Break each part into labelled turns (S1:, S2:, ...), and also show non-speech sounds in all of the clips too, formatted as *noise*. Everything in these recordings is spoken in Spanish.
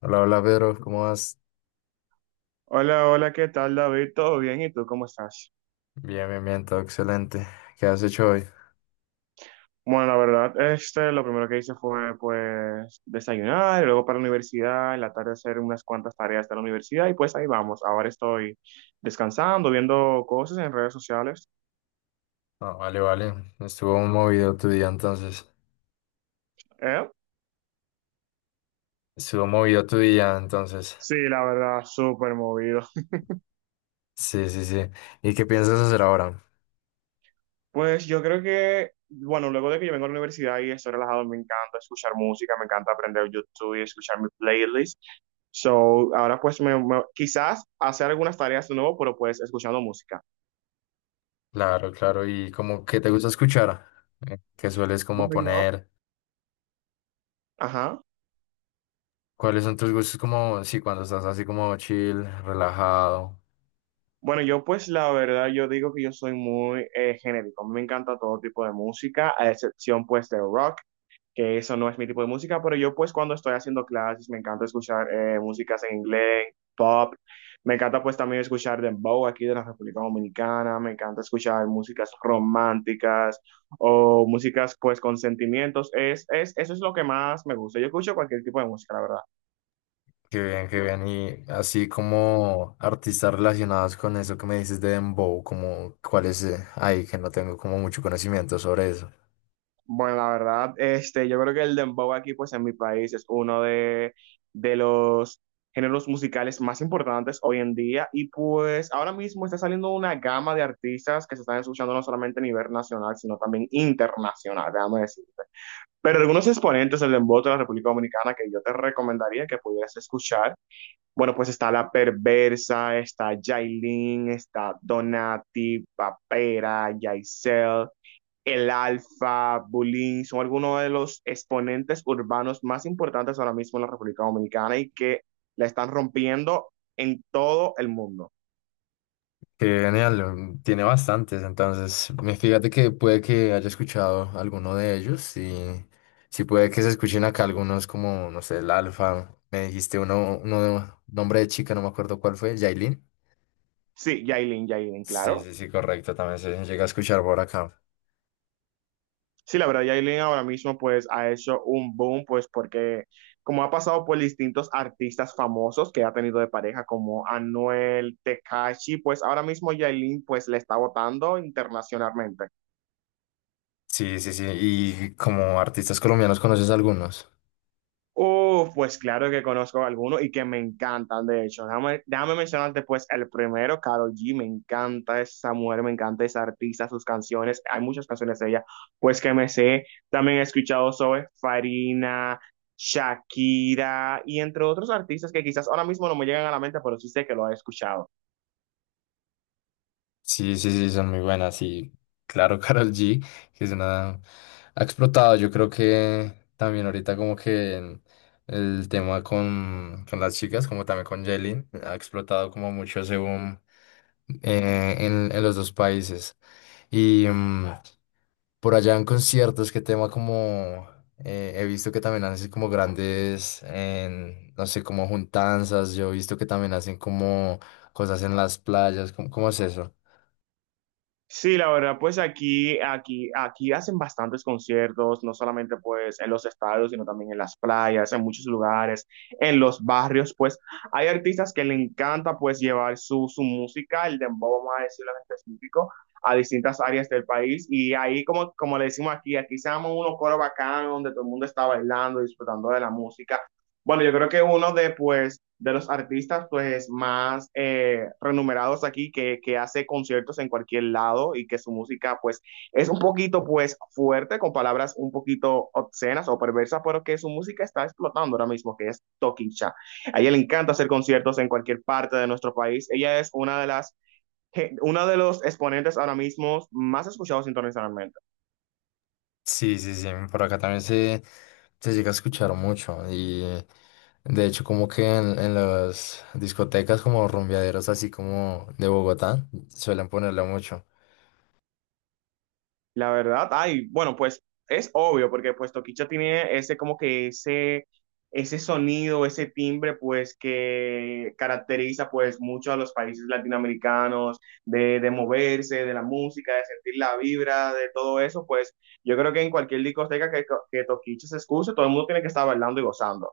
S1: Hola, hola Pedro, ¿cómo vas?
S2: Hola, hola, ¿qué tal, David? ¿Todo bien? ¿Y tú cómo estás?
S1: Bien, bien, bien, todo excelente. ¿Qué has hecho hoy?
S2: Bueno, la verdad, lo primero que hice fue, pues, desayunar, y luego para la universidad, en la tarde hacer unas cuantas tareas de la universidad, y pues ahí vamos. Ahora estoy descansando, viendo cosas en redes sociales.
S1: Ah, vale, vale. Estuvo movido tu día entonces.
S2: ¿Eh?
S1: Estuvo movido tu día entonces.
S2: Sí, la verdad, súper movido.
S1: Sí, sí, sí. ¿Y qué piensas hacer ahora?
S2: Pues yo creo que, bueno, luego de que yo vengo a la universidad y estoy relajado, me encanta escuchar música, me encanta aprender YouTube y escuchar mi playlist. So, ahora quizás hacer algunas tareas de nuevo, pero pues escuchando música.
S1: Claro, claro. ¿Y como qué te gusta escuchar? ¿Qué sueles como
S2: Bueno, yo,
S1: poner?
S2: ajá.
S1: ¿Cuáles son tus gustos como, sí, cuando estás así como chill, relajado?
S2: Bueno, yo pues la verdad, yo digo que yo soy muy genérico. Me encanta todo tipo de música, a excepción pues de rock, que eso no es mi tipo de música. Pero yo pues cuando estoy haciendo clases me encanta escuchar músicas en inglés, pop. Me encanta pues también escuchar dembow aquí de la República Dominicana, me encanta escuchar músicas románticas o músicas pues con sentimientos. Eso es lo que más me gusta, yo escucho cualquier tipo de música, la verdad.
S1: Qué bien, qué bien. Y así como artistas relacionados con eso que me dices de Dembow, como cuáles hay que no tengo como mucho conocimiento sobre eso.
S2: Bueno, la verdad, yo creo que el dembow aquí, pues en mi país, es de los géneros musicales más importantes hoy en día. Y pues ahora mismo está saliendo una gama de artistas que se están escuchando no solamente a nivel nacional, sino también internacional, déjame decirte. Pero algunos exponentes del dembow de la República Dominicana que yo te recomendaría que pudieras escuchar, bueno, pues está La Perversa, está Yailin, está Donati, Papera, Yaisel, El Alfa, Bulín, son algunos de los exponentes urbanos más importantes ahora mismo en la República Dominicana y que la están rompiendo en todo el mundo.
S1: Qué genial, mm, tiene bastantes, entonces me fíjate que puede que haya escuchado alguno de ellos y sí puede que se escuchen acá algunos como, no sé, el Alfa, me dijiste uno, uno de nombre de chica, no me acuerdo cuál fue, Yailin.
S2: Sí, Yailin, Yailin,
S1: Sí,
S2: claro.
S1: sí, sí, correcto, también se llega a escuchar por acá.
S2: Sí, la verdad, Yailin ahora mismo pues ha hecho un boom, pues porque como ha pasado por distintos artistas famosos que ha tenido de pareja como Anuel, Tekashi, pues ahora mismo Yailin pues le está votando internacionalmente.
S1: Sí, sí, sí, y como artistas colombianos conoces algunos.
S2: Uf, pues claro que conozco algunos y que me encantan, de hecho. Déjame mencionarte pues el primero, Karol G, me encanta esa mujer, me encanta esa artista, sus canciones, hay muchas canciones de ella, pues que me sé. También he escuchado sobre Farina, Shakira y entre otros artistas que quizás ahora mismo no me llegan a la mente, pero sí sé que lo he escuchado.
S1: Sí, sí, sí, son muy buenas. Y claro, *laughs* Karol G, que es una... ha explotado. Yo creo que también ahorita como que en el tema con las chicas, como también con Jelin, ha explotado como mucho ese boom en los dos países. Y mm, por allá en conciertos, qué tema como... he visto que también hacen como grandes, en, no sé, como juntanzas. Yo he visto que también hacen como cosas en las playas. ¿Cómo, cómo es eso?
S2: Sí, la verdad, pues aquí hacen bastantes conciertos, no solamente pues en los estadios, sino también en las playas, en muchos lugares, en los barrios. Pues hay artistas que le encanta pues llevar su música, el dembow, vamos a decirlo en específico, a distintas áreas del país, y ahí como le decimos aquí, aquí se llaman unos coros bacanos donde todo el mundo está bailando, disfrutando de la música. Bueno, yo creo que de los artistas más renumerados aquí que hace conciertos en cualquier lado y que su música es un poquito fuerte, con palabras un poquito obscenas o perversas, pero que su música está explotando ahora mismo, que es Tokisha. A ella le encanta hacer conciertos en cualquier parte de nuestro país. Ella es una de los exponentes ahora mismo más escuchados internacionalmente.
S1: Sí, sí, sí, por acá también se llega a escuchar mucho y de hecho como que en las discotecas como rumbeaderos así como de Bogotá suelen ponerla mucho.
S2: La verdad, ay, bueno, pues es obvio, porque pues Toquicha tiene ese como que ese sonido, ese timbre, pues que caracteriza pues mucho a los países latinoamericanos, de moverse, de la música, de sentir la vibra, de todo eso. Pues yo creo que en cualquier discoteca que Toquicha se escuche, todo el mundo tiene que estar bailando y gozando.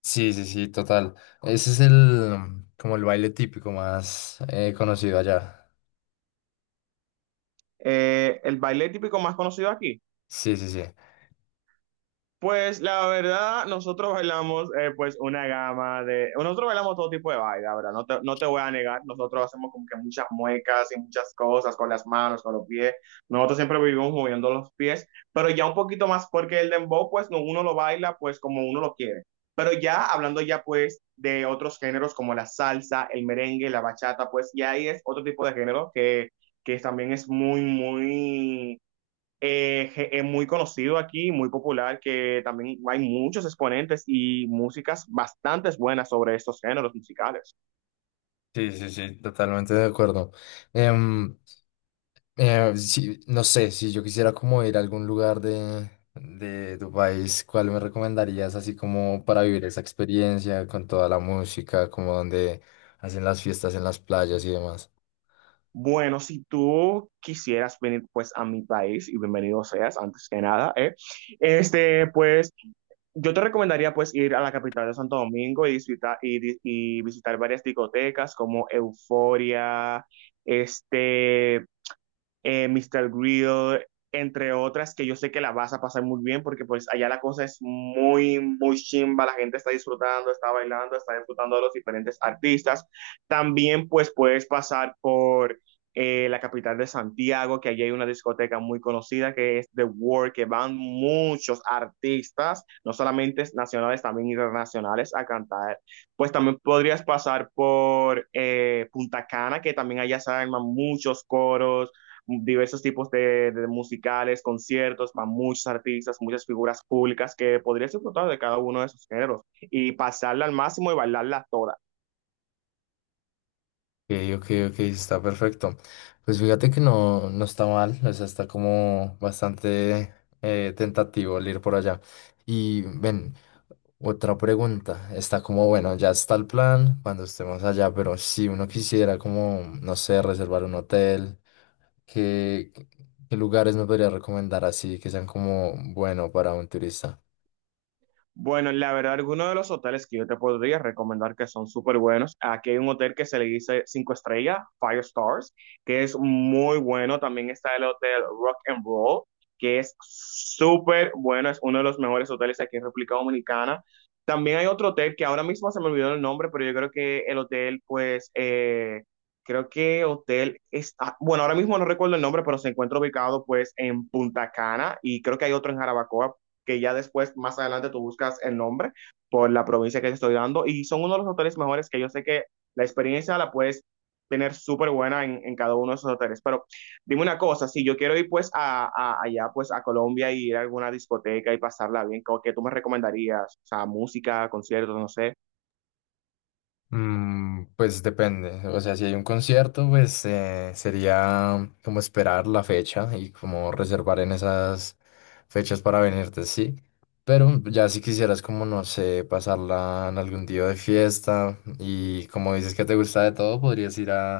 S1: Sí, sí, sí, total. Ese es el como el baile típico más conocido allá.
S2: El baile típico más conocido aquí.
S1: Sí, sí, sí.
S2: Pues la verdad, nosotros bailamos pues una gama de... Nosotros bailamos todo tipo de baile, la verdad, no te voy a negar. Nosotros hacemos como que muchas muecas y muchas cosas con las manos, con los pies. Nosotros siempre vivimos moviendo los pies, pero ya un poquito más, porque el dembow pues no, uno lo baila pues como uno lo quiere. Pero ya hablando ya pues de otros géneros como la salsa, el merengue, la bachata, pues ya ahí es otro tipo de género que también es muy es muy conocido aquí, muy popular, que también hay muchos exponentes y músicas bastante buenas sobre estos géneros musicales.
S1: Sí, sí, sí, totalmente de acuerdo. Em, sí, no sé, si yo quisiera como ir a algún lugar de tu país, ¿cuál me recomendarías así como para vivir esa experiencia con toda la música, como donde hacen las fiestas en las playas y demás?
S2: Bueno, si tú quisieras venir pues a mi país, y bienvenido seas, antes que nada, pues yo te recomendaría pues ir a la capital de Santo Domingo y visitar, y visitar varias discotecas como Euforia, este, Mr. Grill, entre otras que yo sé que la vas a pasar muy bien, porque pues allá la cosa es muy, muy chimba, la gente está disfrutando, está bailando, está disfrutando de los diferentes artistas. También pues puedes pasar por la capital de Santiago, que allí hay una discoteca muy conocida que es The World, que van muchos artistas, no solamente nacionales, también internacionales, a cantar. Pues también podrías pasar por Punta Cana, que también allá se arman muchos coros, diversos tipos de musicales, conciertos para muchos artistas, muchas figuras públicas, que podrías disfrutar de cada uno de esos géneros y pasarla al máximo y bailarla toda.
S1: Ok, ok, ok, está perfecto. Pues fíjate que no, no está mal, o sea, está como bastante tentativo el ir por allá. Y ven, otra pregunta, está como, bueno, ya está el plan cuando estemos allá, pero si uno quisiera como, no sé, reservar un hotel, ¿qué, qué lugares me podría recomendar así que sean como bueno para un turista?
S2: Bueno, la verdad, algunos de los hoteles que yo te podría recomendar que son súper buenos. Aquí hay un hotel que se le dice 5 estrellas, Five Stars, que es muy bueno. También está el hotel Rock and Roll, que es súper bueno. Es uno de los mejores hoteles aquí en República Dominicana. También hay otro hotel que ahora mismo se me olvidó el nombre, pero yo creo que el hotel, pues, creo que hotel es, ah, bueno, ahora mismo no recuerdo el nombre, pero se encuentra ubicado, pues, en Punta Cana, y creo que hay otro en Jarabacoa, que ya después, más adelante, tú buscas el nombre por la provincia que te estoy dando. Y son uno de los hoteles mejores que yo sé que la experiencia la puedes tener súper buena en, cada uno de esos hoteles. Pero dime una cosa, si yo quiero ir pues a allá pues a Colombia y ir a alguna discoteca y pasarla bien, ¿qué tú me recomendarías? O sea, música, conciertos, no sé.
S1: Mm, pues depende, o sea, si hay un concierto, pues sería como esperar la fecha y como reservar en esas fechas para venirte, sí. Pero ya si quisieras como, no sé, pasarla en algún día de fiesta y como dices que te gusta de todo, podrías ir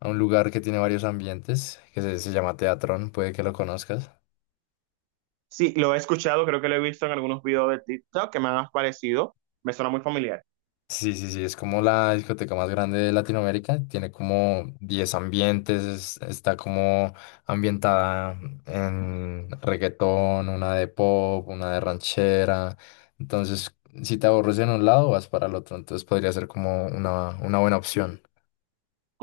S1: a un lugar que tiene varios ambientes, que se llama Teatrón, puede que lo conozcas.
S2: Sí, lo he escuchado, creo que lo he visto en algunos videos de TikTok que me han parecido, me suena muy familiar.
S1: Sí, sí, sí, es como la discoteca más grande de Latinoamérica, tiene como 10 ambientes, es- está como ambientada en reggaetón, una de pop, una de ranchera, entonces si te aburres en un lado vas para el otro, entonces podría ser como una buena opción.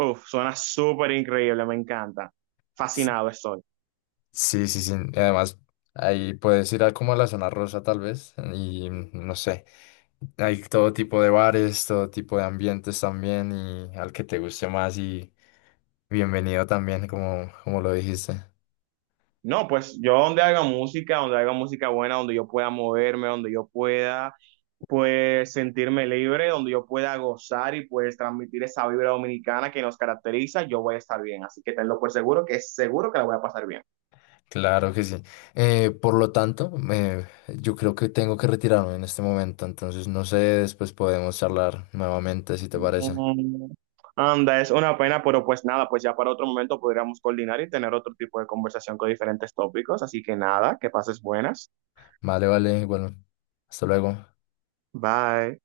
S2: Uf, suena súper increíble, me encanta. Fascinado estoy.
S1: Sí, sí, sí. Y además, ahí puedes ir a como a la zona rosa tal vez y no sé. Hay todo tipo de bares, todo tipo de ambientes también y al que te guste más y bienvenido también, como, como lo dijiste.
S2: No, pues yo donde haga música buena, donde yo pueda moverme, donde yo pueda pues sentirme libre, donde yo pueda gozar y pues transmitir esa vibra dominicana que nos caracteriza, yo voy a estar bien. Así que tenlo por seguro que es seguro que la voy a pasar bien.
S1: Claro que sí. Por lo tanto, yo creo que tengo que retirarme en este momento, entonces no sé, después podemos charlar nuevamente si te parece.
S2: Mm, anda, es una pena, pero pues nada, pues ya para otro momento podríamos coordinar y tener otro tipo de conversación con diferentes tópicos. Así que nada, que pases buenas.
S1: Vale, vale, bueno, hasta luego.
S2: Bye.